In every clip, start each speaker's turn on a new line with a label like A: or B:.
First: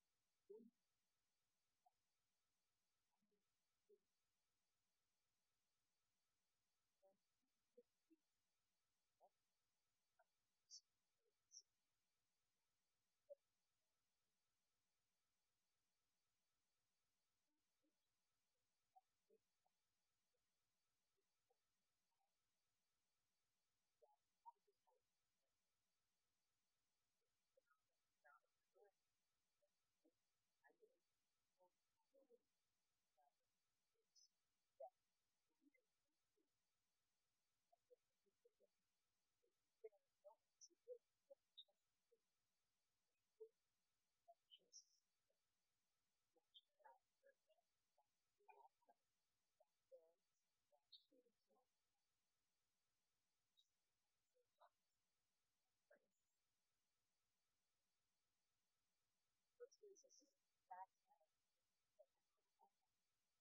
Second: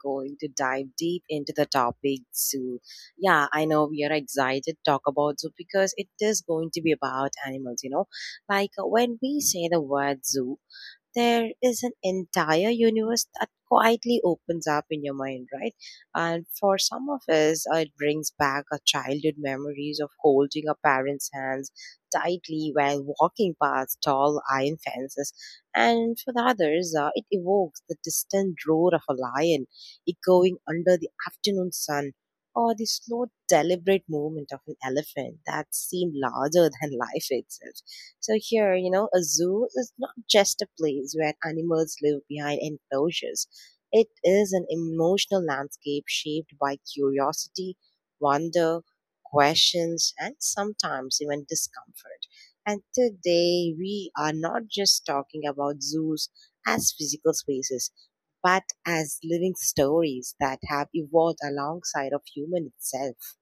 A: going to dive deep into the topic zoo. Yeah, I know we are excited to talk about zoo because it is going to be about animals. Like when we say the word zoo, there is an entire universe that quietly opens up in your mind, right? And for some of us, it brings back our childhood memories of holding our parents' hands tightly while walking past tall iron fences. And for the others, it evokes the distant roar of a lion echoing under the afternoon sun. Or the slow, deliberate movement of an elephant that seemed larger than life itself. So here, a zoo is not just a place where animals live behind enclosures. It is an emotional landscape shaped by curiosity, wonder, questions, and sometimes even discomfort. And today, we are not just talking about zoos as physical spaces, but as living stories that have evolved alongside of human itself.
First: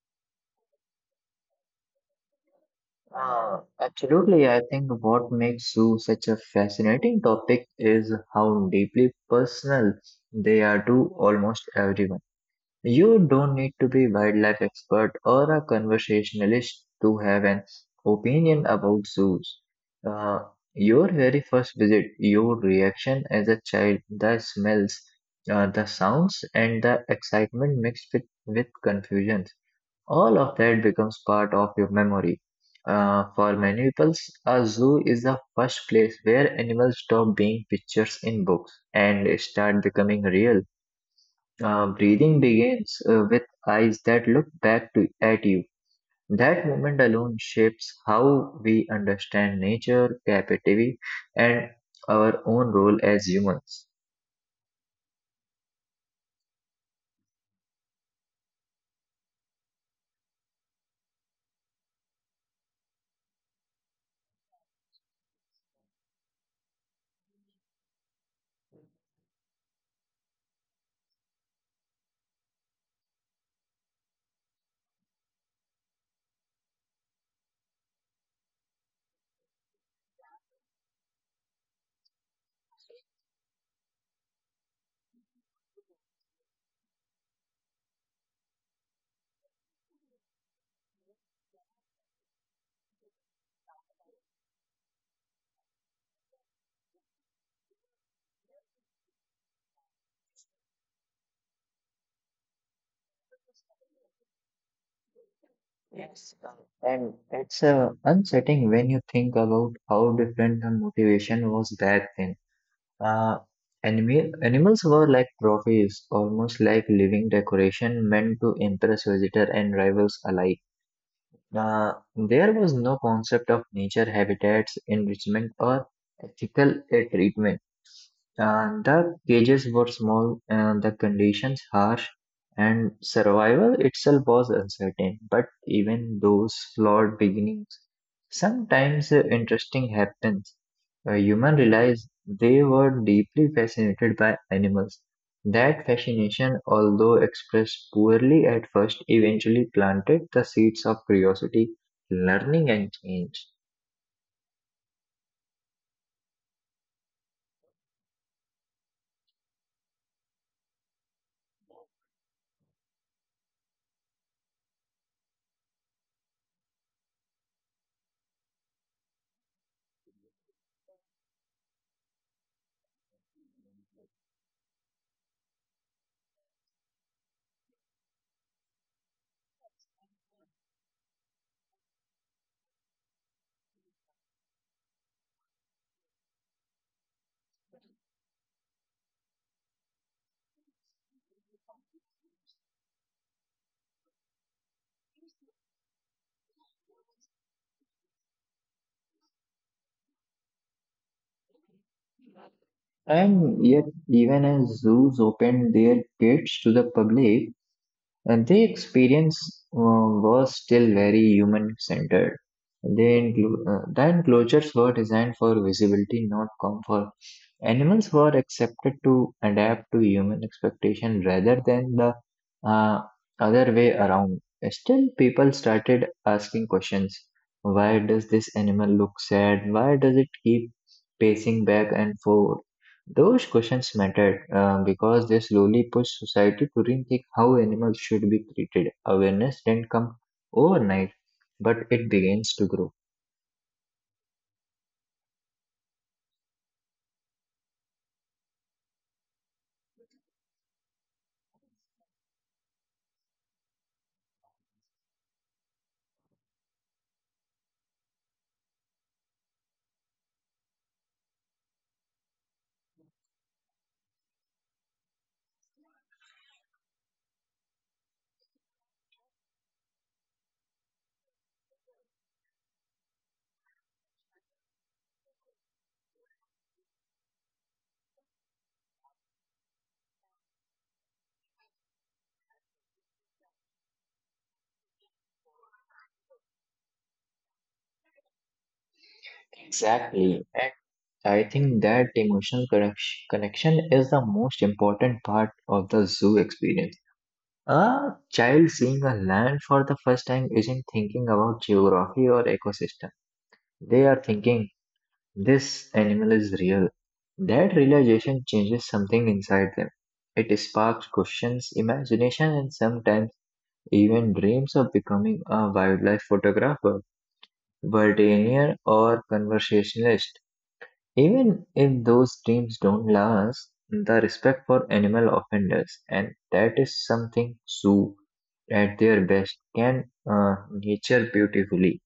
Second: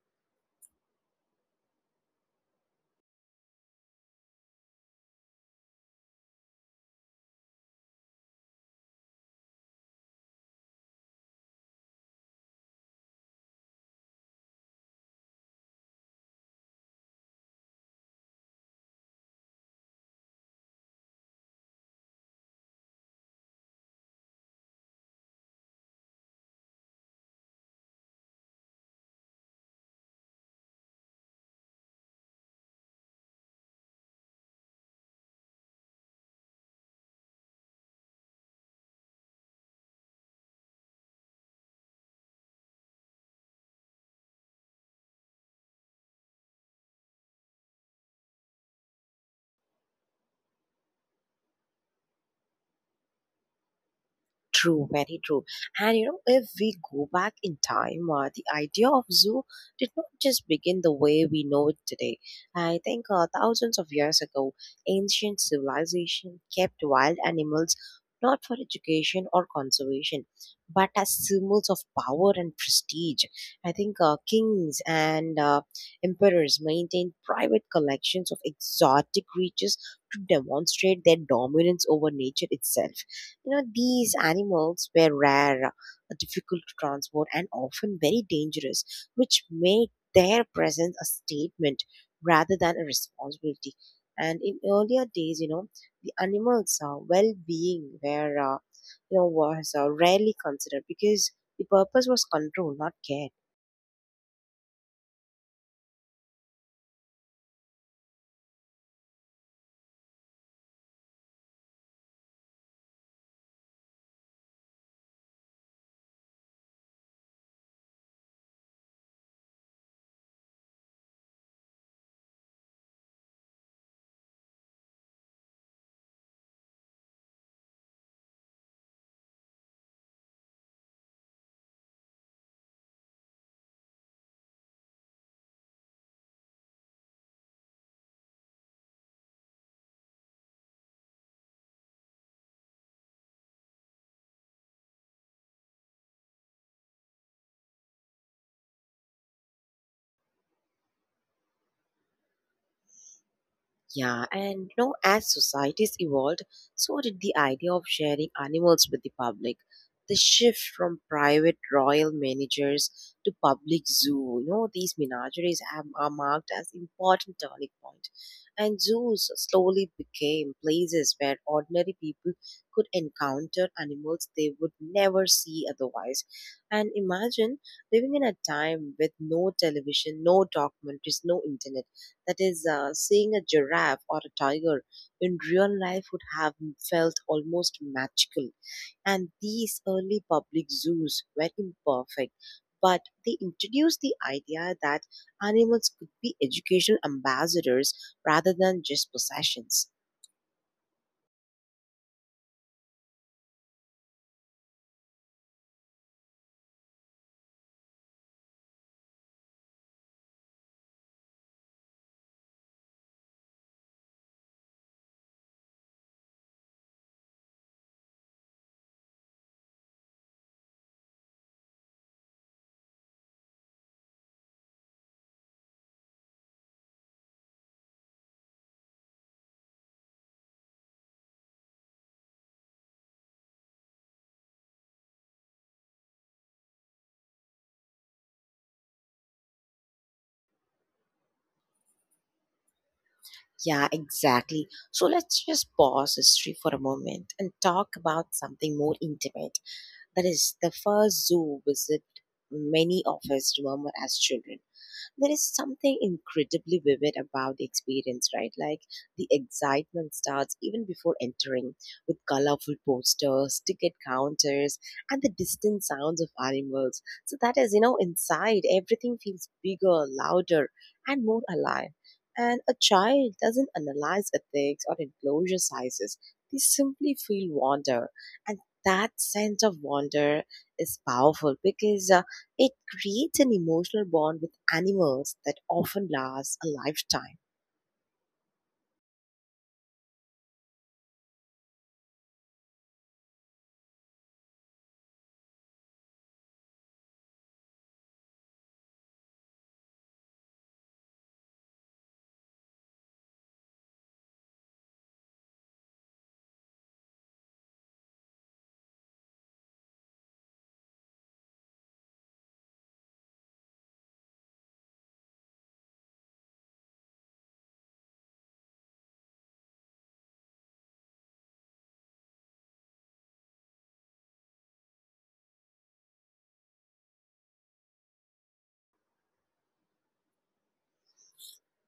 B: Absolutely. I think what makes zoo such a fascinating topic is how deeply personal they are to almost everyone. You don't need to be wildlife expert or a conversationalist to have an opinion about zoos. Uh, your very first visit, your reaction as a child, the smells, the sounds, and the excitement mixed with confusion, all of that becomes part of your memory. For many people, a zoo is the first place where animals stop being pictures in books and start becoming real. Breathing begins with eyes that look at you. That moment alone shapes how we understand nature, captivity, and our own role as humans.
A: True, very true. And if we go back in time, the idea of zoo did not just begin the way we know it today. I think thousands of years ago, ancient civilization kept wild animals not for education or conservation, but as symbols of power and prestige. I think kings and emperors maintained private collections of exotic creatures to demonstrate their dominance over nature itself. These animals were rare, difficult to transport, and often very dangerous, which made their presence a statement rather than a responsibility. And in earlier days, the animals' well-being was rarely considered because the purpose was control, not care.
B: Yes. And it's unsettling when you think about how different the motivation was back then. Uh, animals were like trophies, almost like living decoration meant to impress visitor and rivals alike. There was no concept of nature habitats, enrichment, or ethical treatment. And the cages were small and the conditions harsh, and survival itself was uncertain. But even those flawed beginnings, sometimes interesting happens. Humans realized they were deeply fascinated by animals. That fascination, although expressed poorly at first, eventually planted the seeds of curiosity, learning, and change.
A: Yeah, and as societies evolved, so did the idea of sharing animals with the public. The shift from private royal managers to public zoo, these menageries are marked as important turning point. And zoos slowly became places where ordinary people could encounter animals they would never see otherwise. And imagine living in a time with no television, no documentaries, no internet, that is, seeing a giraffe or a tiger in real life would have felt almost magical. And these early public zoos were imperfect, but they introduced the idea that animals could be educational ambassadors rather than just possessions.
B: And yet, even as zoos opened their gates to the public, and the experience was still very human centered. The enclosures were designed for visibility, not comfort. Animals were accepted to adapt to human expectation rather than the uh, other way around. Still, people started asking questions. Why does this animal look sad? Why does it keep pacing back and forth? Those questions mattered because they slowly pushed society to rethink how animals should be treated. Awareness didn't come overnight, but it begins to grow.
A: Yeah, exactly. So let's just pause history for a moment and talk about something more intimate. That is, the first zoo visit many of us remember as children. There is something incredibly vivid about the experience, right? Like the excitement starts even before entering, with colorful posters, ticket counters, and the distant sounds of animals. So that is, inside, everything feels bigger, louder, and more alive. And a child doesn't analyze ethics or enclosure sizes. They simply feel wonder. And that sense of wonder is powerful because it creates an emotional bond with animals that often lasts a lifetime.
B: Exactly. And I think that emotional connection is the most important part of the zoo experience. A child seeing a land for the first time isn't thinking about geography or ecosystem. They are thinking, this animal is real. That realization changes something inside them. It sparks questions, imagination, and sometimes even dreams of becoming a wildlife photographer, veterinarian, or conversationalist. Even if those dreams don't last, the respect for animal often does, and that is something zoo, at their best, can nature beautifully.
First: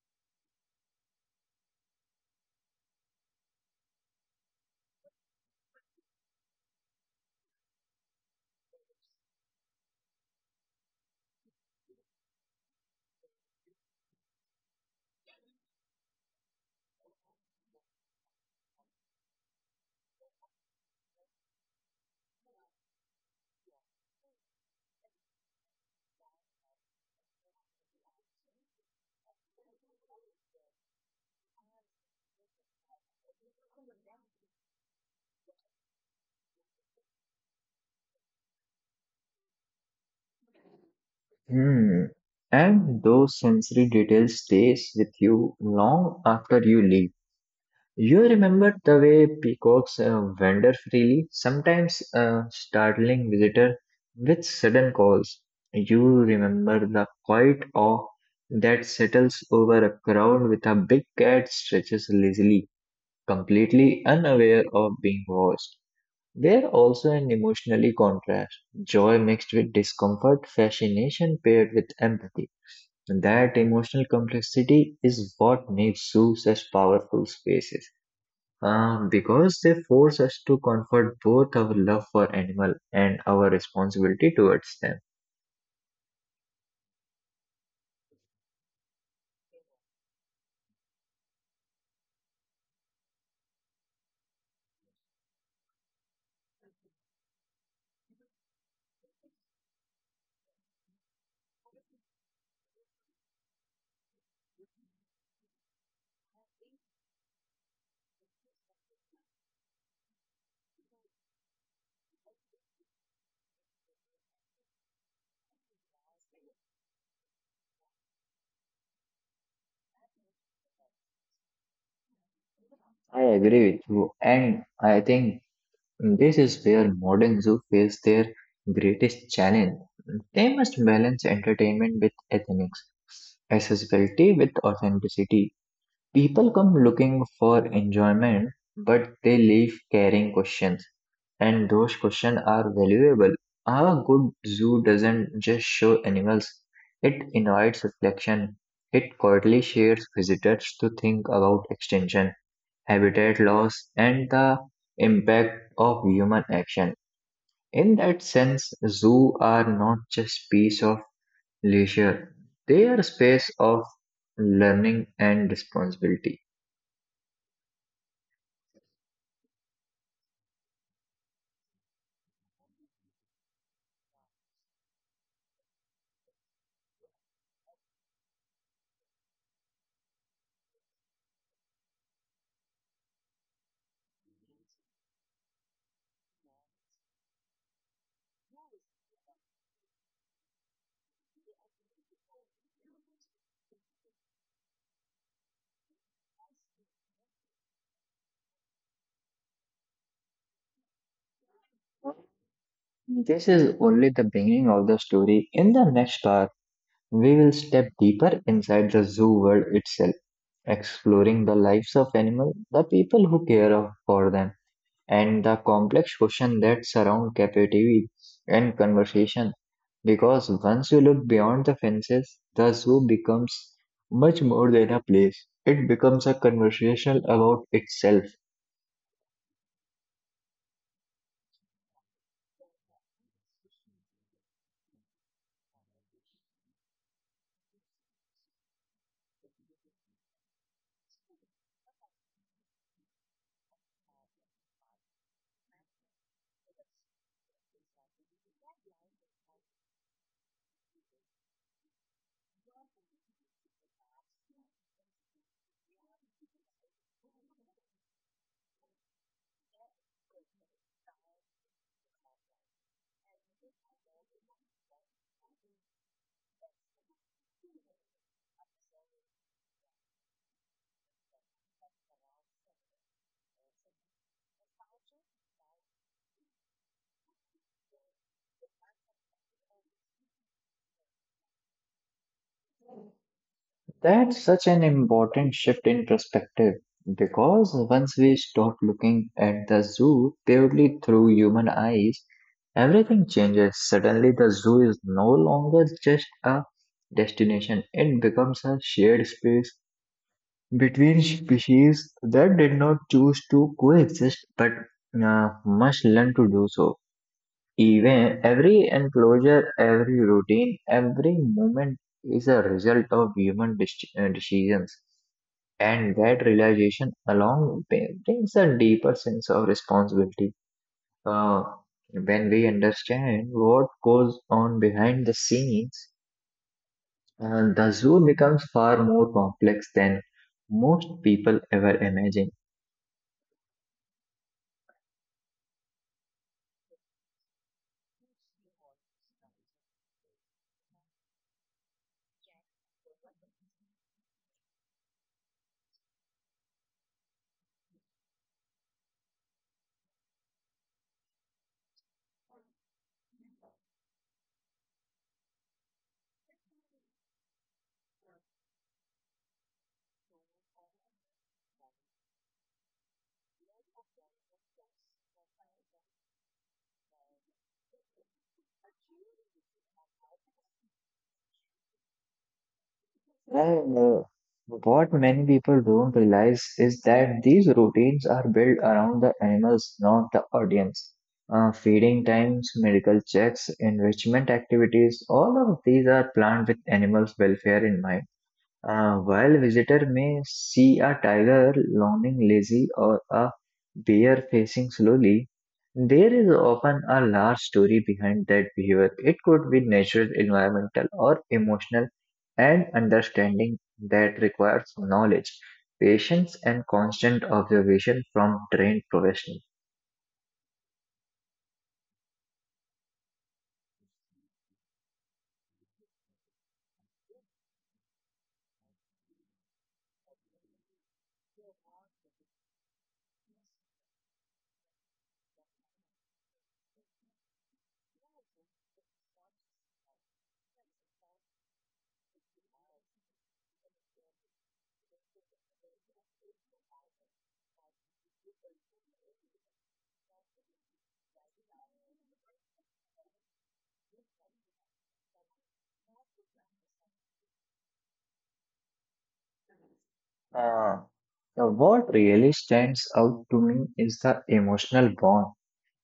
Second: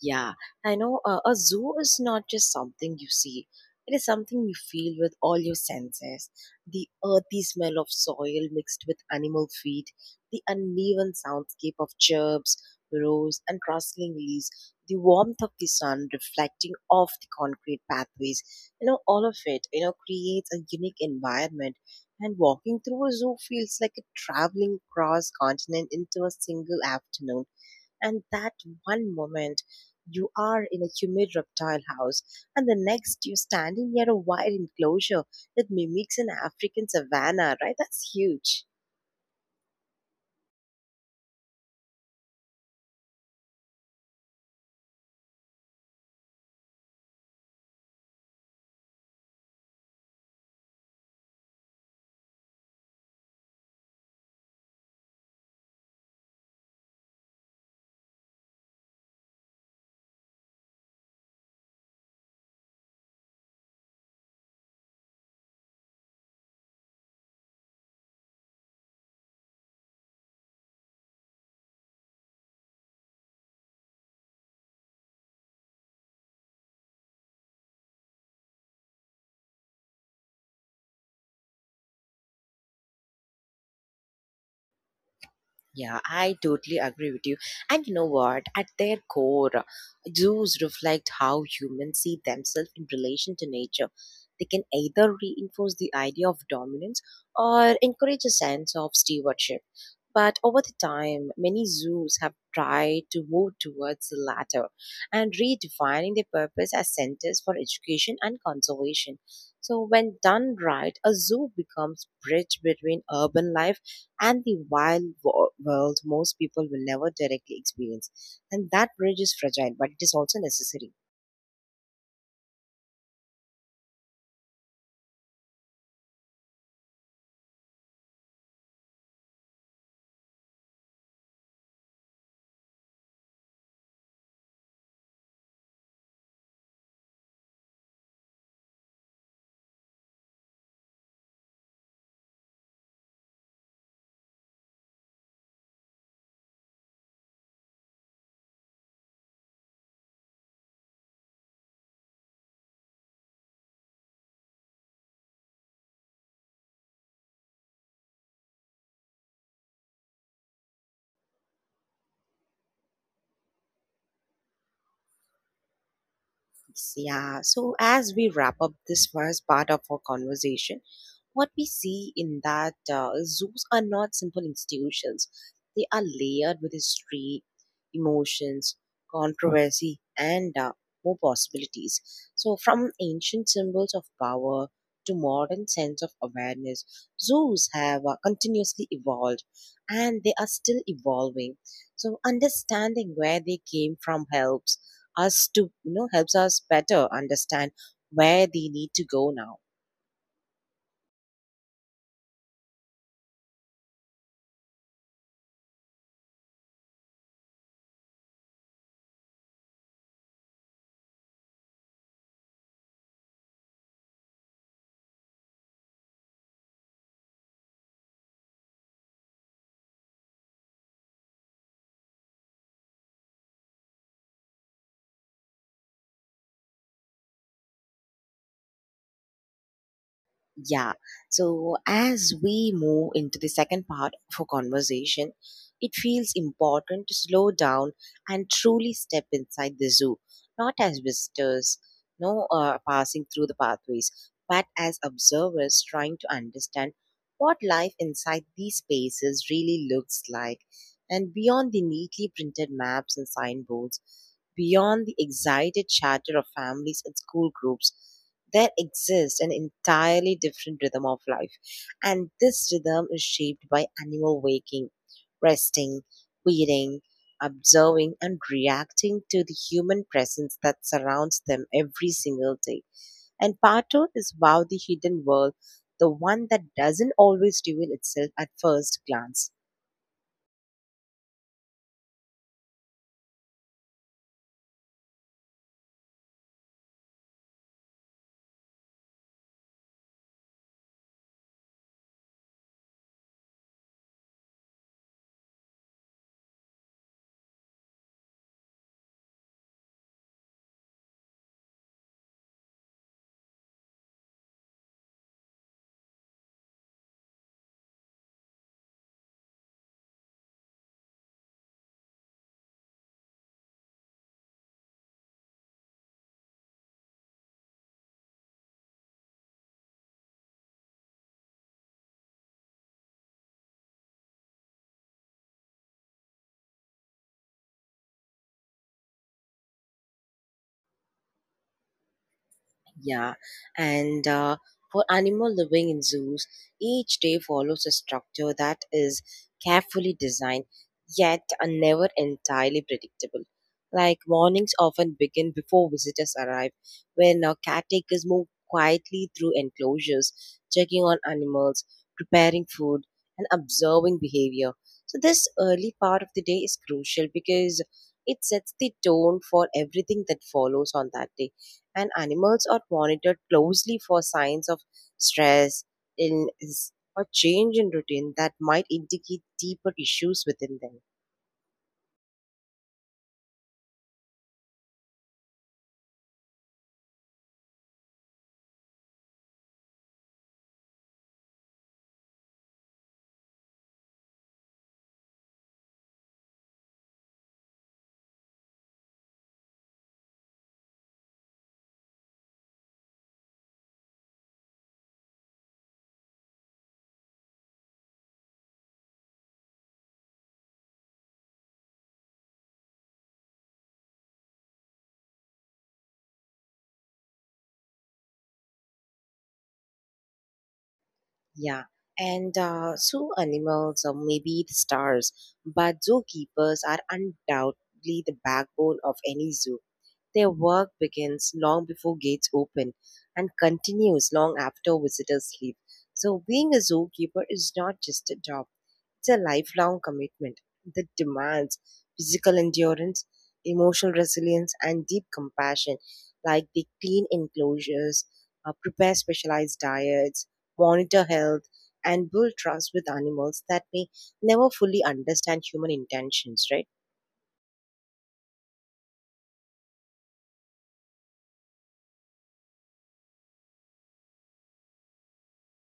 A: Yeah, I know a zoo is not just something you see. It is something you feel with all your senses. The earthy smell of soil mixed with animal feed, the uneven soundscape of chirps, roars, and rustling leaves, the warmth of the sun reflecting off the concrete pathways. All of it, creates a unique environment. And walking through a zoo feels like a traveling across continent into a single afternoon, and that one moment you are in a humid reptile house, and the next you're standing near a wild enclosure that mimics an African savanna, right? That's huge.
B: Hmm. And those sensory details stays with you long after you leave. You remember the way peacocks wander freely, sometimes startling visitor with sudden calls. You remember the quiet awe that settles over a crowd with a big cat stretches lazily, completely unaware of being watched. They're also an emotionally contrast, joy mixed with discomfort, fascination paired with empathy. That emotional complexity is what makes zoo such powerful spaces. Because they force us to comfort both our love for animal and our responsibility towards them.
A: Yeah, I totally agree with you. And you know what? At their core, zoos reflect how humans see themselves in relation to nature. They can either reinforce the idea of dominance or encourage a sense of stewardship. But over the time, many zoos have tried to move towards the latter, and redefining their purpose as centers for education and conservation. So when done right, a zoo becomes bridge between urban life and the wild world most people will never directly experience. And that bridge is fragile, but it is also necessary.
B: I agree with you, and I think this is where modern zoo face their greatest challenge. They must balance entertainment with ethics, accessibility with authenticity. People come looking for enjoyment, but they leave carrying questions, and those questions are valuable. A good zoo doesn't just show animals, it invites reflection. It quietly shares visitors to think about extinction, habitat loss, and the impact of human action. In that sense, zoos are not just piece of leisure, they are space of learning and responsibility.
A: Yeah, so as we wrap up this first part of our conversation, what we see in that zoos are not simple institutions. They are layered with history, emotions, controversy, and more possibilities. So, from ancient symbols of power to modern sense of awareness, zoos have continuously evolved, and they are still evolving. So, understanding where they came from helps us to, you know, helps us better understand where they need to go now.
B: This is only the beginning of the story. In the next part, we will step deeper inside the zoo world itself, exploring the lives of animals, the people who care for them, and the complex questions that surround captivity and conversation. Because once you look beyond the fences, the zoo becomes much more than a place. It becomes a conversation about itself.
A: Yeah. So as we move into the second part of our conversation, it feels important to slow down and truly step inside the zoo, not as visitors, no, passing through the pathways, but as observers trying to understand what life inside these spaces really looks like, and beyond the neatly printed maps and signboards, beyond the excited chatter of families and school groups, there exists an entirely different rhythm of life, and this rhythm is shaped by animal waking, resting, feeding, observing, and reacting to the human presence that surrounds them every single day. And part two is, wow, the hidden world, the one that doesn't always reveal itself at first glance.
B: That's such an important shift in perspective because once we stop looking at the zoo purely through human eyes, everything changes. Suddenly, the zoo is no longer just a destination, it becomes a shared space between species that did not choose to coexist but must learn to do so. Even every enclosure, every routine, every moment is a result of human decisions. And that realization along brings a deeper sense of responsibility. Uh, when we understand what goes on behind the scenes, the zoo becomes far more complex than most people ever imagine.
A: Yeah, and for animal living in zoos, each day follows a structure that is carefully designed yet are never entirely predictable. Like mornings often begin before visitors arrive, when caretakers move quietly through enclosures, checking on animals, preparing food, and observing behavior. So, this early part of the day is crucial because it sets the tone for everything that follows on that day, and animals are monitored closely for signs of stress, illness, or change in routine that might indicate deeper issues within them.
B: Well, what many people don't realize is that these routines are built around the animals, not the audience. Feeding times, medical checks, enrichment activities, all of these are planned with animals' welfare in mind. While visitor may see a tiger lolling lazy or a bear facing slowly, there is often a large story behind that behavior. It could be natural, environmental, or emotional, and understanding that requires knowledge, patience, and constant observation from trained professionals.
A: Yeah. And zoo animals or maybe the stars, but zookeepers are undoubtedly the backbone of any zoo. Their work begins long before gates open and continues long after visitors leave. So, being a zookeeper is not just a job. It's a lifelong commitment that demands physical endurance, emotional resilience, and deep compassion. Like they clean enclosures, prepare specialized diets, monitor health, and build trust with animals that may never fully understand human intentions, right?
B: Uh, what really stands out to me is the emotional bond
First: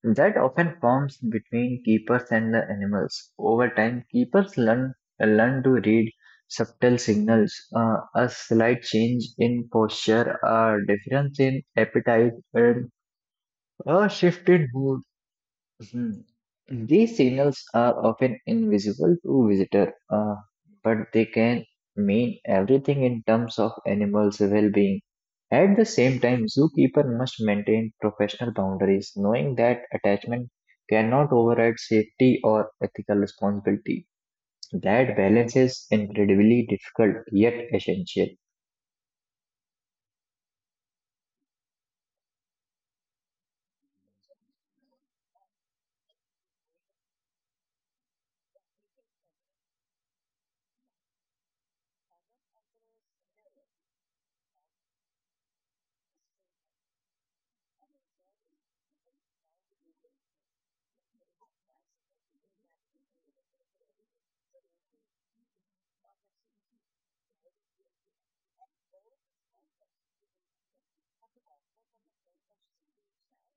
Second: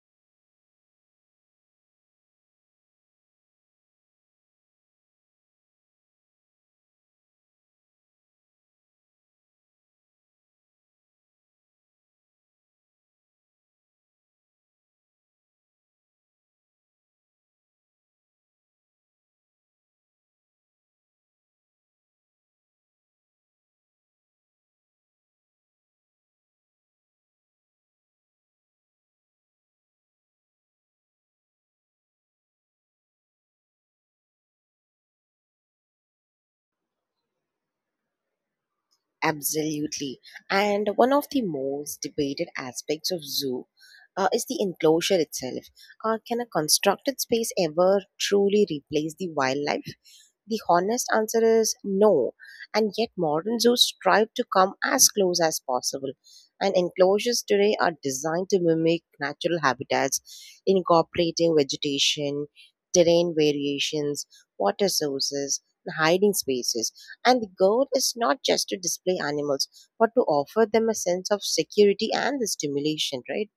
B: that often forms between keepers and the animals. Over time, keepers learn to read subtle signals, a slight change in posture, a difference in appetite, and a shift in mood. Mhm. These signals are often invisible to visitor, but they can mean everything in terms of animals' well-being. At the same time, zookeeper must maintain professional boundaries, knowing that attachment cannot override safety or ethical responsibility. That balance is incredibly difficult yet essential.
A: Absolutely. And one of the most debated aspects of zoo is the enclosure itself. Can a constructed space ever truly replace the wildlife? The honest answer is no. And yet, modern zoos strive to come as close as possible. And enclosures today are designed to mimic natural habitats, incorporating vegetation, terrain variations, water sources, and hiding spaces, and the goal is not just to display animals, but to offer them a sense of security and the stimulation, right?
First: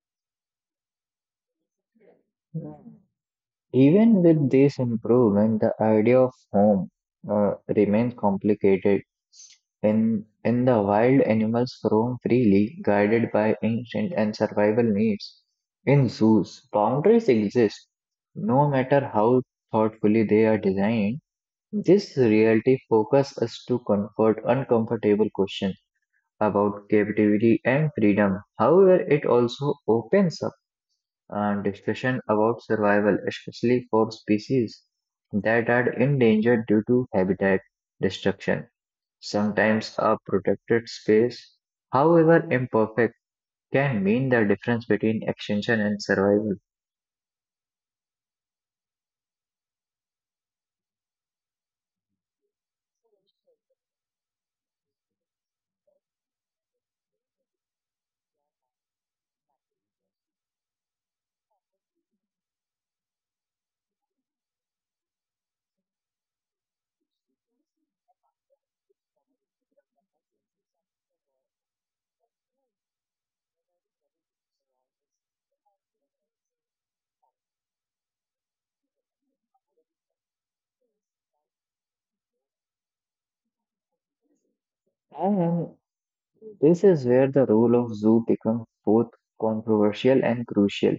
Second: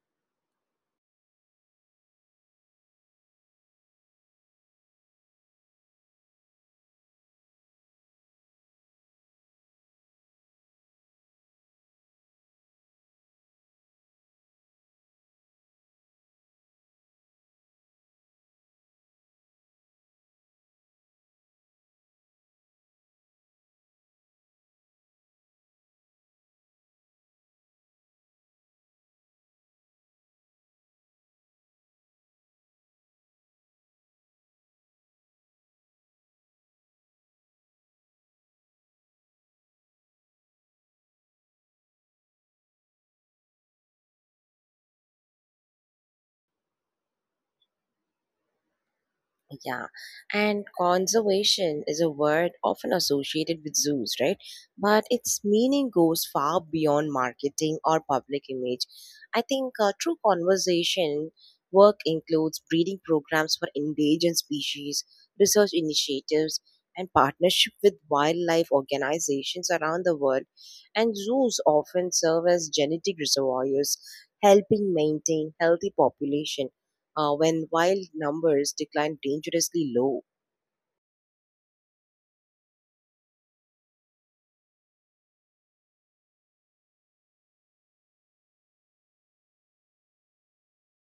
B: Even with this improvement, the idea of home remains complicated. In the wild, animals roam freely, guided by instinct and survival needs. In zoos, boundaries exist, no matter how thoughtfully they are designed. This reality focuses us to confront uncomfortable questions about captivity and freedom. However, it also opens up and discussion about survival, especially for species that are endangered due to habitat destruction. Sometimes a protected space, however imperfect, can mean the difference between extinction and survival.
A: Yeah, and conservation is a word often associated with zoos, right? But its meaning goes far beyond marketing or public image. I think true conservation work includes breeding programs for endangered species, research initiatives, and partnership with wildlife organizations around the world. And zoos often serve as genetic reservoirs, helping maintain healthy population when wild numbers declined dangerously low.
B: And this is where the role of zoo becomes both controversial and crucial.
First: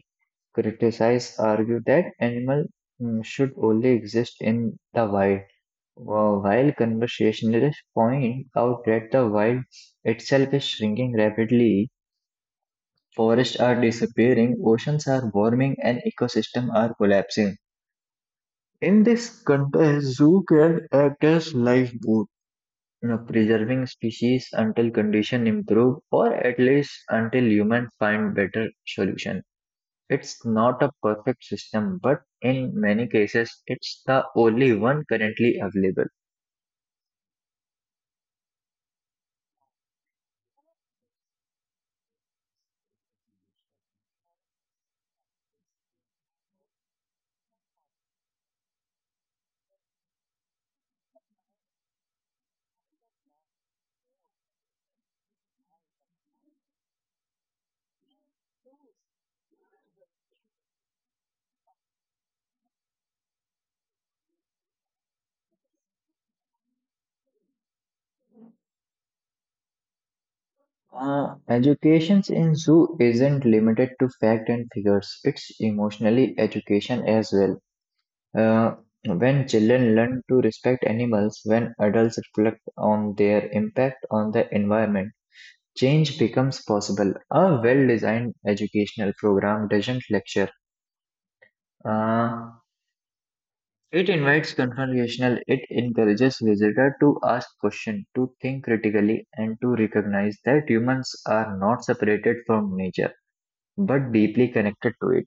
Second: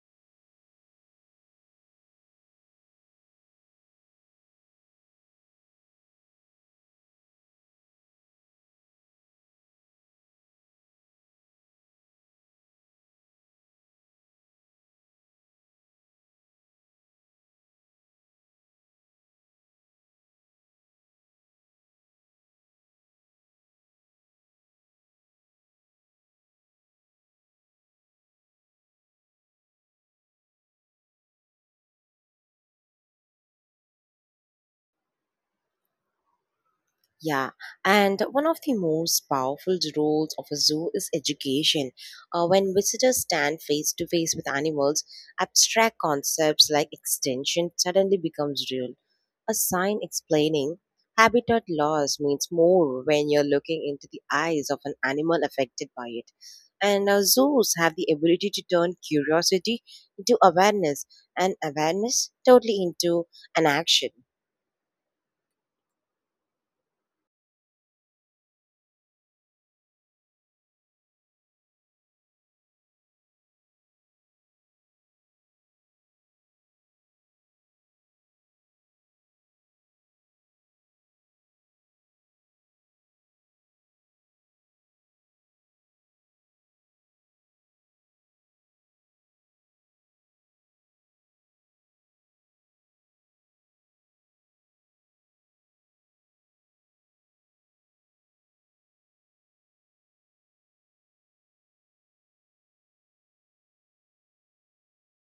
B: Criticize argue that animals should only exist in the wild. While conversationalists point out that the wild itself is shrinking rapidly, forests are disappearing, oceans are warming, and ecosystems are collapsing. In this context, zoo can act as lifeboat. You know, preserving species until conditions improve, or at least until humans find better solution. It's not a perfect system, but in many cases, it's the only one currently available.
A: Yeah, and one of the most powerful roles of a zoo is education. When visitors stand face to face with animals, abstract concepts like extinction suddenly becomes real. A sign explaining habitat loss means more when you're looking into the eyes of an animal affected by it. And zoos have the ability to turn curiosity into awareness, and awareness totally into an action.
B: Education in zoo isn't limited to fact and figures. It's emotionally education as well. Uh, when children learn to respect animals, when adults reflect on their impact on the environment, change becomes possible. A well-designed educational program doesn't lecture. Uh, it invites confrontational. It encourages visitor to ask questions, to think critically, and to recognize that humans are not separated from nature, but deeply connected to it.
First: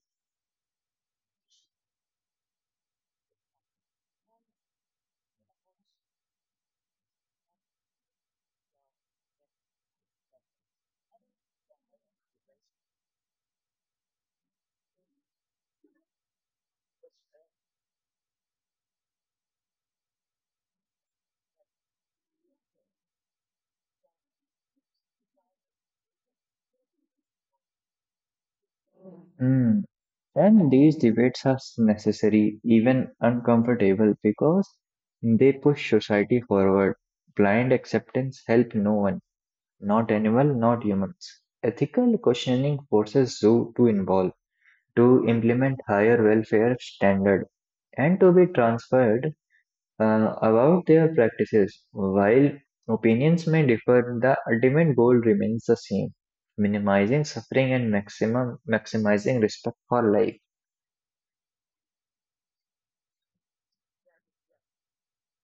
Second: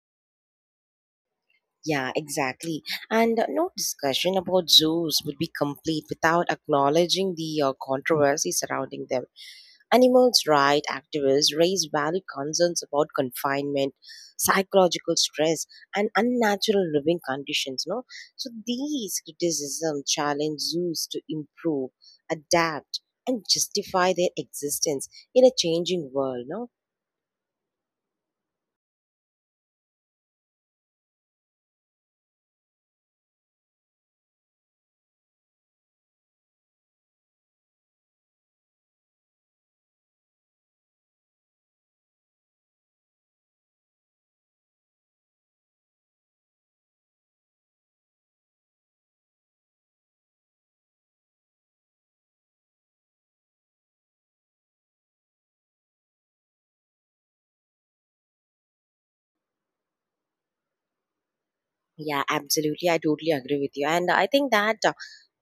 A: Yeah, exactly. And no discussion about zoos would be complete without acknowledging the controversy surrounding them. Animals' rights activists raise valid concerns about confinement, psychological stress, and unnatural living conditions. No, so these criticisms challenge zoos to improve, adapt, and justify their existence in a changing world. No.
B: Mm. And these debates are necessary, even uncomfortable, because they push society forward. Blind acceptance helps no one, not animal, not humans. Ethical questioning forces zoo to involve, to implement higher welfare standard, and to be transferred about their practices. While opinions may differ, the ultimate goal remains the same, minimizing suffering and maximum maximizing respect for life.
A: Yeah, absolutely. I totally agree with you. And I think that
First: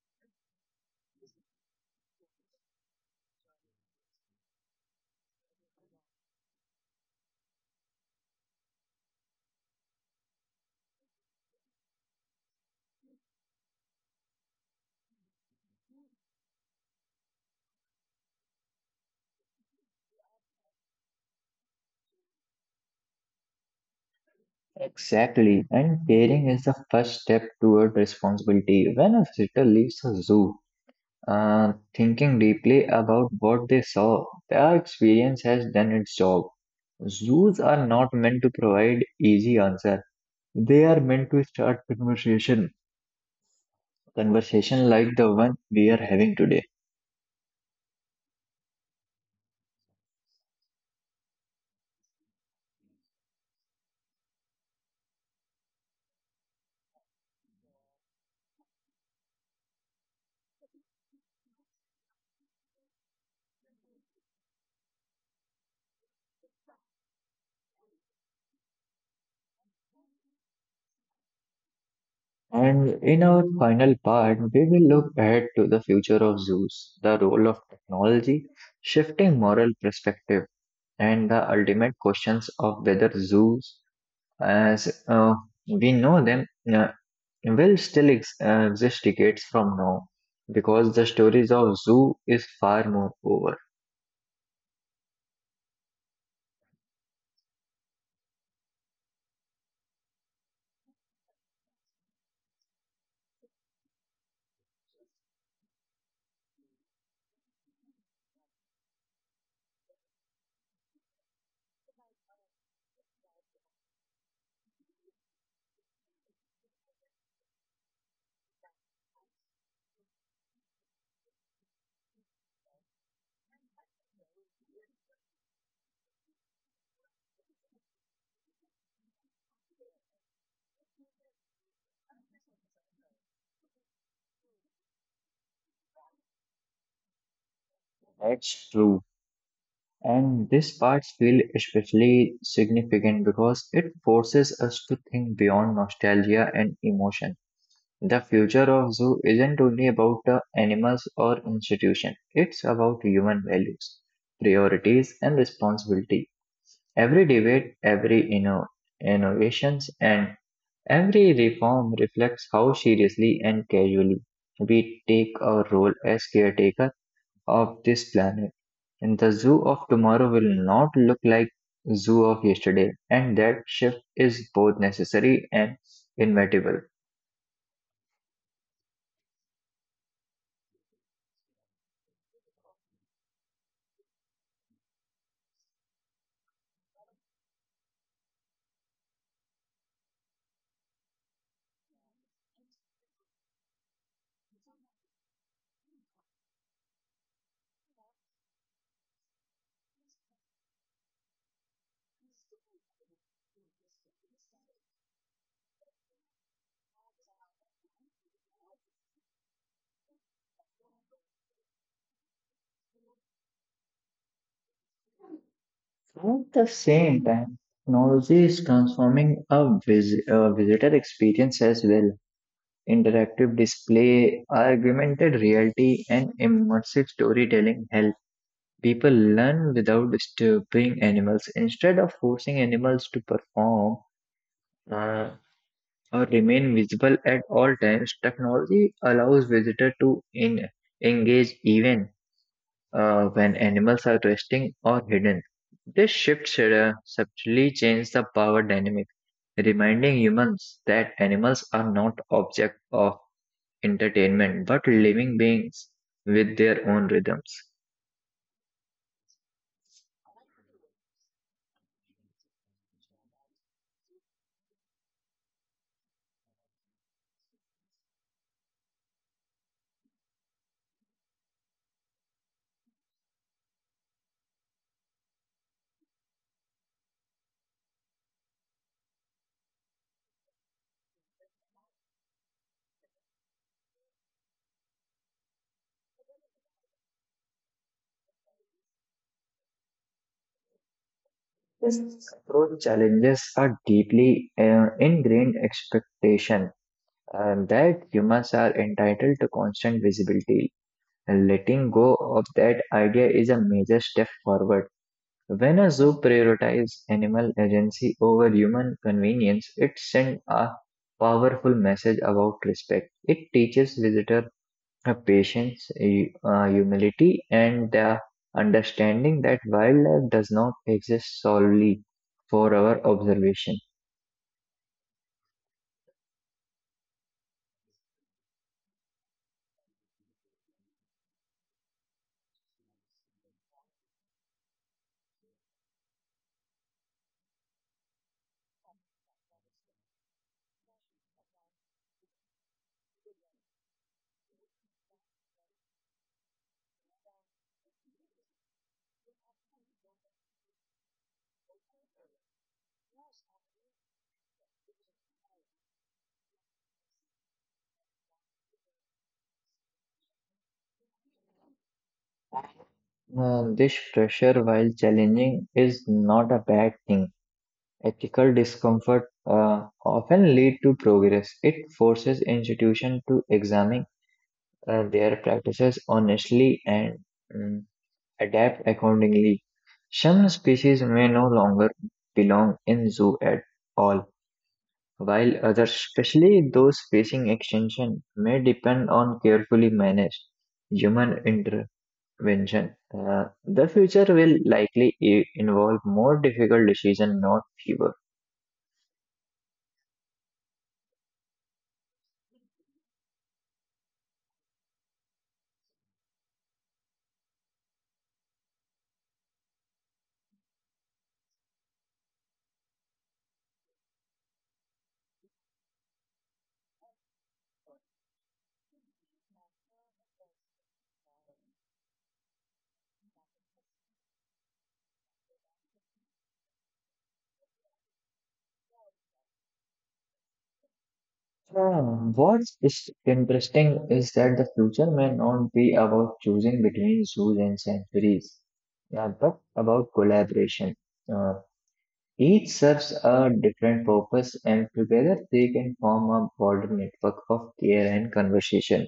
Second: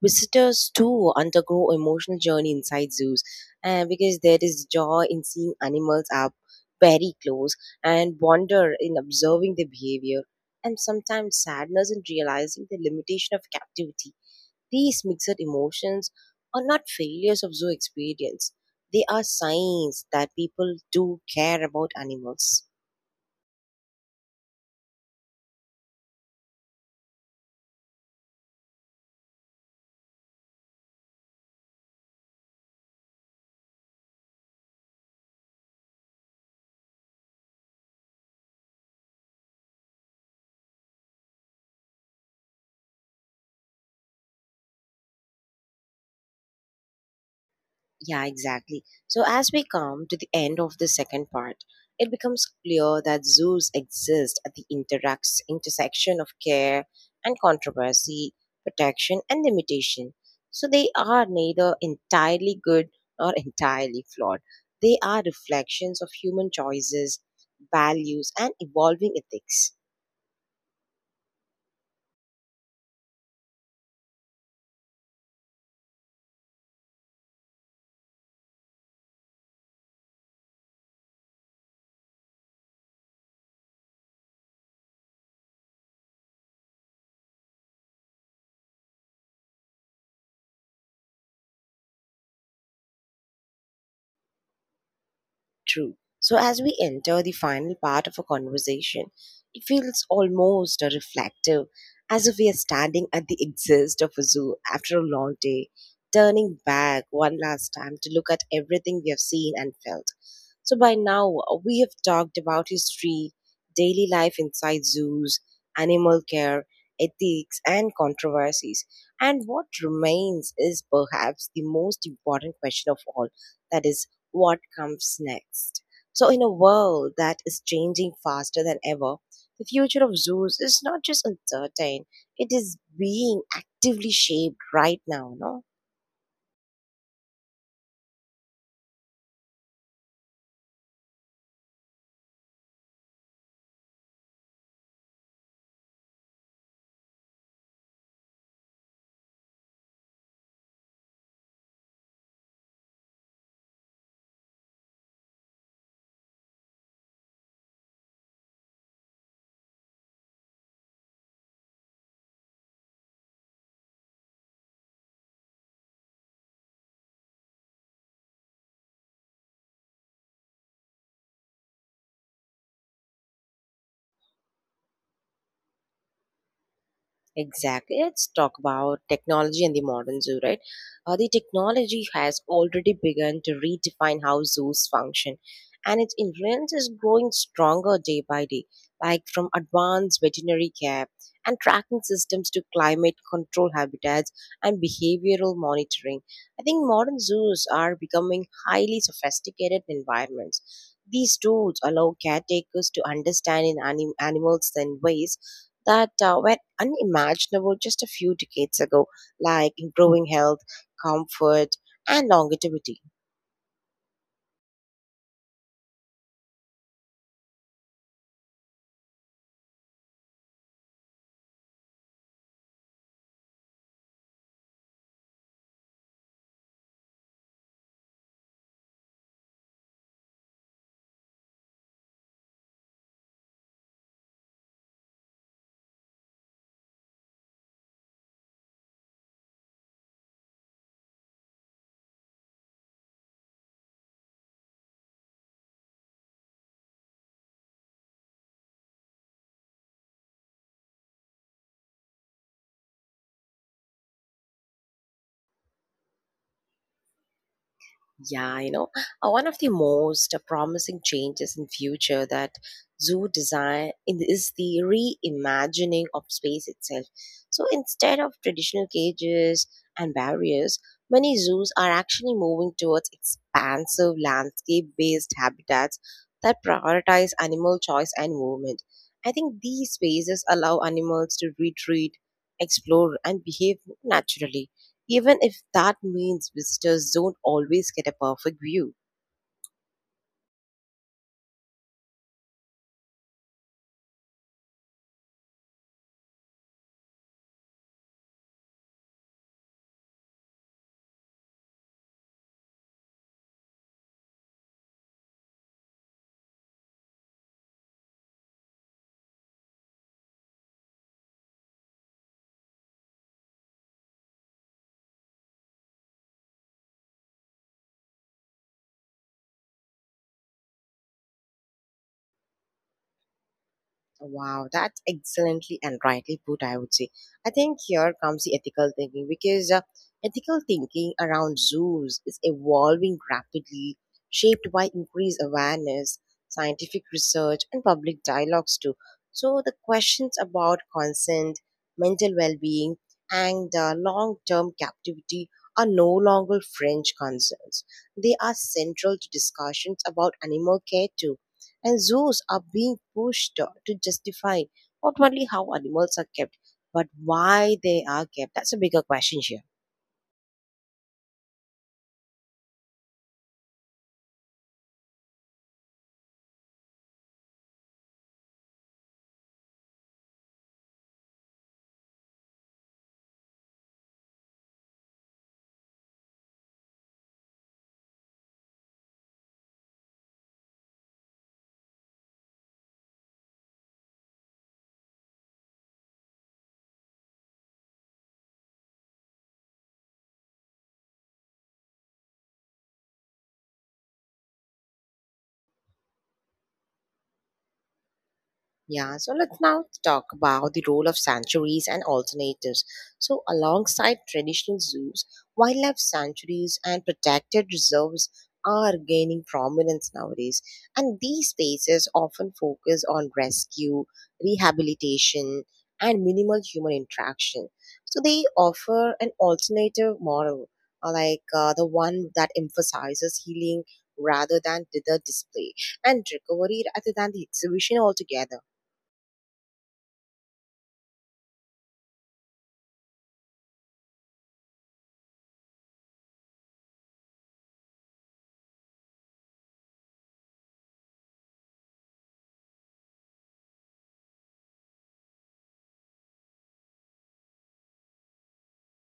A: visitors too undergo emotional journey inside zoos because there is joy in seeing animals up very close, and wonder in observing their behavior, and sometimes sadness in realizing the limitation of captivity. These mixed emotions are not failures of zoo experience. They are signs that people do care about animals.
B: Exactly, and caring is the first step toward responsibility. When a visitor leaves a zoo, thinking deeply about what they saw, their experience has done its job. Zoos are not meant to provide easy answer. They are meant to start conversation like the one we are having today.
A: Yeah, exactly. So, as we come to the end of the second part, it becomes clear that zoos exist at the interacts intersection of care and controversy, protection and limitation. So, they are neither entirely good nor entirely flawed. They are reflections of human choices, values, and evolving ethics.
B: And in our final part, we will look ahead to the future of zoos, the role of technology, shifting moral perspective, and the ultimate questions of whether zoos, as we know them, uh, will still exist decades from now, because the stories of zoo is far more over.
A: True. So, as we enter the final part of a conversation, it feels almost reflective, as if we are standing at the exist of a zoo after a long day, turning back one last time to look at everything we have seen and felt. So, by now, we have talked about history, daily life inside zoos, animal care, ethics, and controversies. And what remains is perhaps the most important question of all, that is, what comes next. So, in a world that is changing faster than ever, the future of zoos is not just uncertain, it is being actively shaped right now. No?
B: That's true. And this part feels especially significant because it forces us to think beyond nostalgia and emotion. The future of zoo isn't only about the animals or institution, it's about human values, priorities, and responsibility. Every debate, every innovations, and every reform reflects how seriously and casually we take our role as caretakers of this planet. And the zoo of tomorrow will not look like zoo of yesterday, and that shift is both necessary and inevitable.
A: Exactly. Let's talk about technology and the modern zoo, right? The technology has already begun to redefine how zoos function, and its influence is growing stronger day by day, like from advanced veterinary care and tracking systems to climate control habitats and behavioral monitoring. I think modern zoos are becoming highly sophisticated environments. These tools allow caretakers to understand animals in ways that were unimaginable just a few decades ago, like improving health, comfort, and longevity.
B: At the same time, technology is transforming a visitor experience as well. Interactive display, augmented reality, and immersive storytelling help people learn without disturbing animals. Instead of forcing animals to perform, uh, or remain visible at all times, technology allows visitors to engage even when animals are resting or hidden. This shift should, subtly changes the power dynamic, reminding humans that animals are not objects of entertainment but living beings with their own rhythms.
A: Yeah, one of the most promising changes in future that zoo is the reimagining of space itself. So instead of traditional cages and barriers, many zoos are actually moving towards expansive landscape-based habitats that prioritize animal choice and movement. I think these spaces allow animals to retreat, explore, and behave naturally even if that means visitors don't always get a perfect view.
B: This approach challenges a deeply ingrained expectation that humans are entitled to constant visibility. Letting go of that idea is a major step forward. When a zoo prioritizes animal agency over human convenience, it sends a powerful message about respect. It teaches visitors patience, humility, and the understanding that wildlife does not exist solely for our observation.
A: Wow, that's excellently and rightly put, I would say. I think here comes the ethical thinking because ethical thinking around zoos is evolving rapidly, shaped by increased awareness, scientific research, and public dialogues too. So the questions about consent, mental well being, and long term captivity are no longer fringe concerns. They are central to discussions about animal care too and zoos are being pushed to justify not only how animals are kept but why they are kept. That's a bigger question here.
B: This pressure, while challenging, is not a bad thing. Ethical discomfort often lead to progress. It forces institutions to examine their practices honestly and mm, adapt accordingly. Some species may no longer belong in zoo at all, while others, especially those facing extinction, may depend on carefully managed human intervention. The future will likely involve more difficult decisions, not fewer.
A: Yeah, so let's now talk about the role of sanctuaries and alternatives. So, alongside traditional zoos, wildlife sanctuaries and protected reserves are gaining prominence nowadays. And these spaces often focus on rescue, rehabilitation, and minimal human interaction. So, they offer an alternative model, like the one that emphasizes healing rather than the display and recovery rather than the exhibition altogether.
B: Hmm, what's is interesting is that the future may not be about choosing between zoos and sanctuaries, yeah, but about collaboration. Uh, each serves a different purpose, and together they can form a broader network of care and conversation.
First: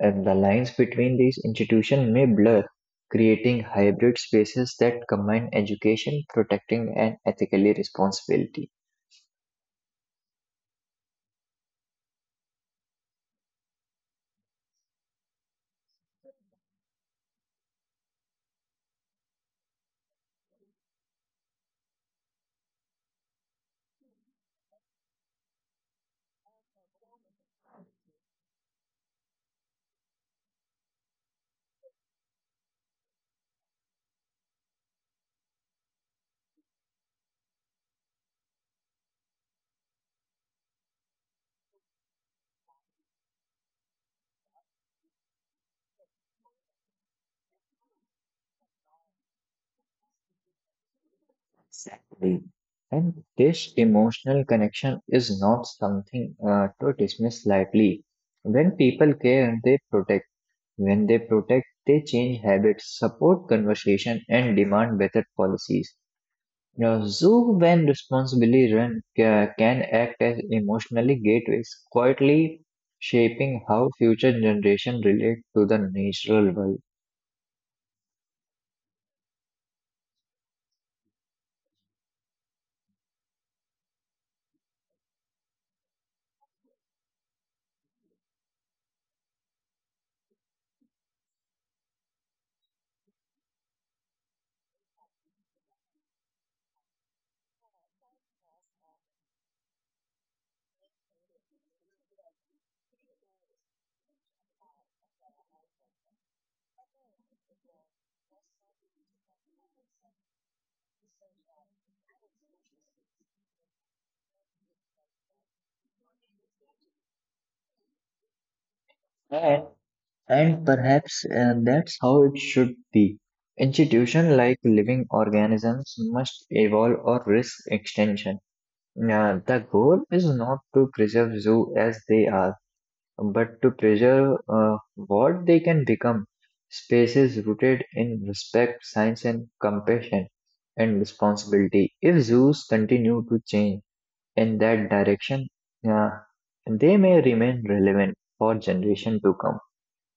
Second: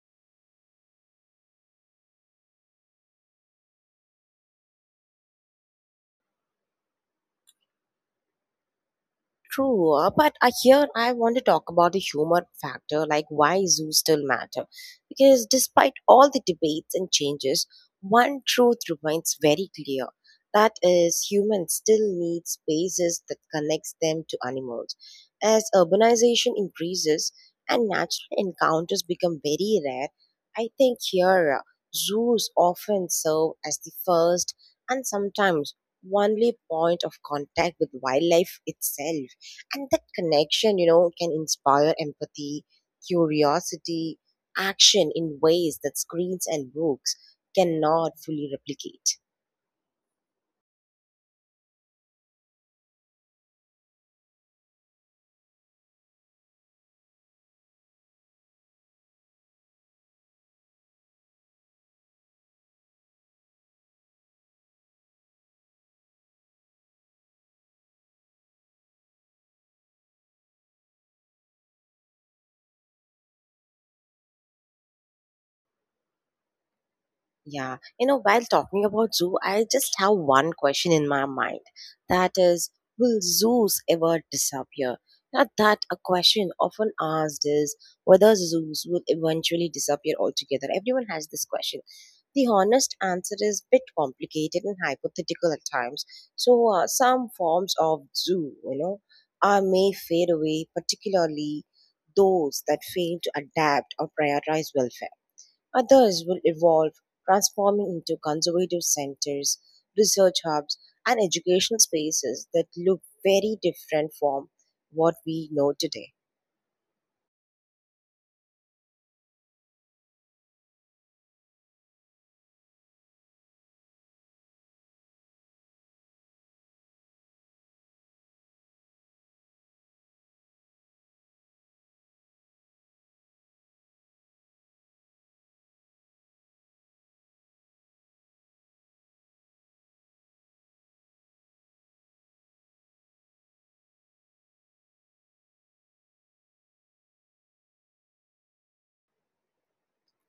B: And the lines between these institutions may blur, creating hybrid spaces that combine education, protecting, and ethically responsibility.
A: True, but I here I want to talk about the humor factor, like why zoos still matter. Because despite all the debates and changes, one truth remains very clear. That is, humans still need spaces that connects them to animals. As urbanization increases and natural encounters become very rare, I think here zoos often serve as the first and sometimes only point of contact with wildlife itself. And that connection, can inspire empathy, curiosity, action in ways that screens and books cannot fully replicate.
B: Exactly. And this emotional connection is not something to dismiss lightly. When people care, they protect. When they protect, they change habits, support conversation, and demand better policies. Now, zoo when responsibly run can act as emotionally gateways, quietly shaping how future generations relate to the natural
A: Yeah, while talking about zoo, I just have one question in my mind. That is, will zoos ever disappear? Now, that a question often asked is whether zoos will eventually disappear altogether. Everyone has this question. The honest answer is bit complicated and hypothetical at times. So, some forms of zoo, are may fade away, particularly those that fail to adapt or prioritize welfare. Others will evolve, transforming into conservative centers, research hubs, and educational spaces that look very different from what we know today.
B: world. And perhaps that's how it should be. Institutions like living organisms must evolve or risk extinction. The goal is not to preserve zoo as they are, but to preserve what they can become. Spaces rooted in respect, science, and compassion and responsibility. If zoos continue to change in that direction, uh, they may remain relevant for generation to come.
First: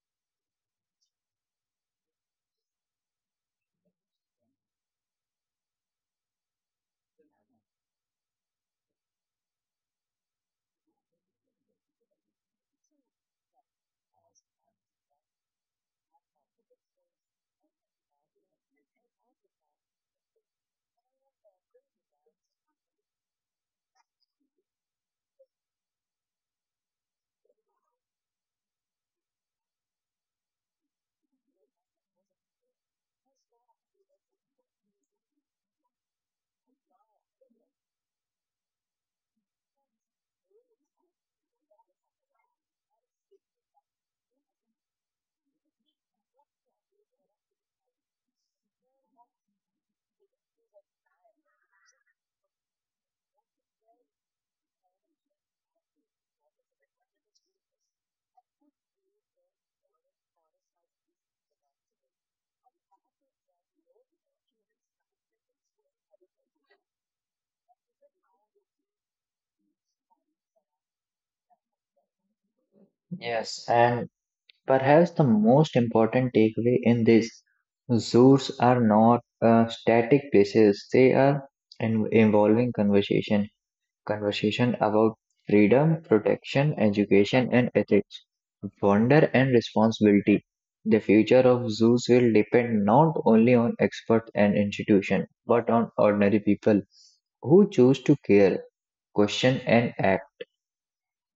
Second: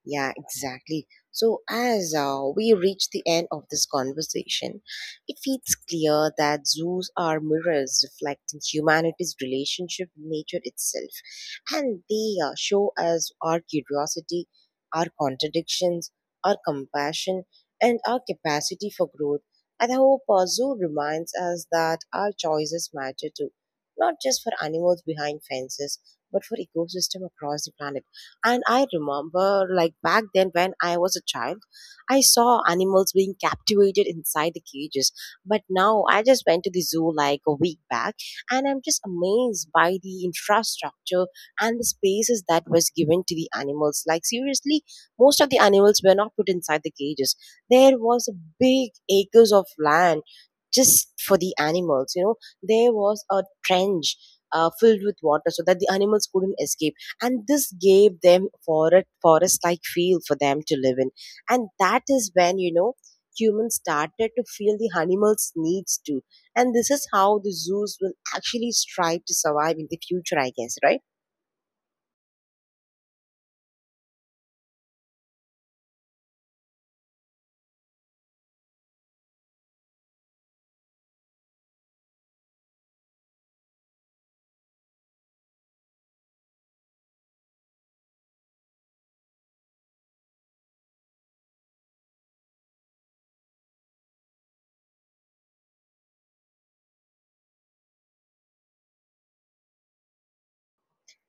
A: Yeah, exactly. So, as we reach the end of this conversation, it feels clear that zoos are mirrors reflecting humanity's relationship with nature itself. And they show us our curiosity, our contradictions, our compassion, and our capacity for growth. And I hope zoo reminds us that our choices matter too, not just for animals behind fences, but for ecosystem across the planet. And I remember, like back then when I was a child, I saw animals being captivated inside the cages. But now I just went to the zoo like a week back and I'm just amazed by the infrastructure and the spaces that was given to the animals. Like, seriously, most of the animals were not put inside the cages. There was a big acres of land just for the animals, you know. There was a trench filled with water so that the animals couldn't escape and this gave them forest like feel for them to live in and that is when you know humans started to feel the animals needs too, and this is how the zoos will actually strive to survive in the future, I guess, right?
B: Yes, and perhaps the most important takeaway in this, zoos are not static places, they are involving conversation. Conversation about freedom, protection, education, and ethics, wonder, and responsibility. The future of zoos will depend not only on experts and institutions, but on ordinary people who choose to care, question, and act.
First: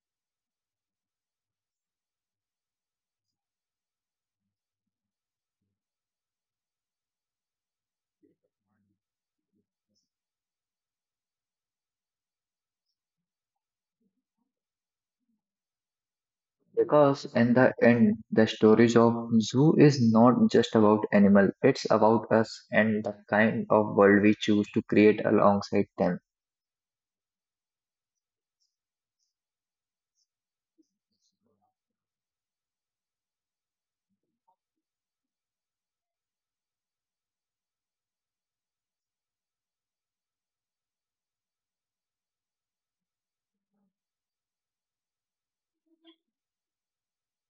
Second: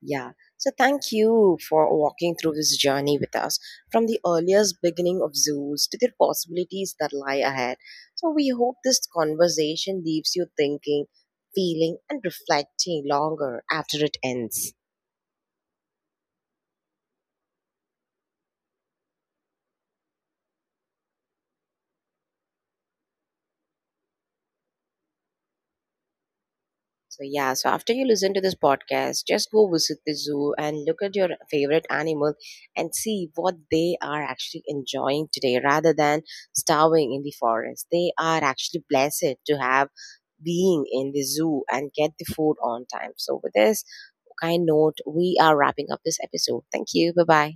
A: Yeah. So thank you for walking through this journey with us, from the earliest beginning of zoos to the possibilities that lie ahead. So we hope this conversation leaves you thinking, feeling, and reflecting longer after it ends.
B: Because in the end, the stories of zoo is not just about animal, it's about us and the kind of world we choose to create alongside them.
A: So yeah, so after you listen to this podcast, just go visit the zoo and look at your favorite animal and see what they are actually enjoying today rather than starving in the forest. They are actually blessed to have being in the zoo and get the food on time. So with this kind note, we are wrapping up this episode. Thank you. Bye bye.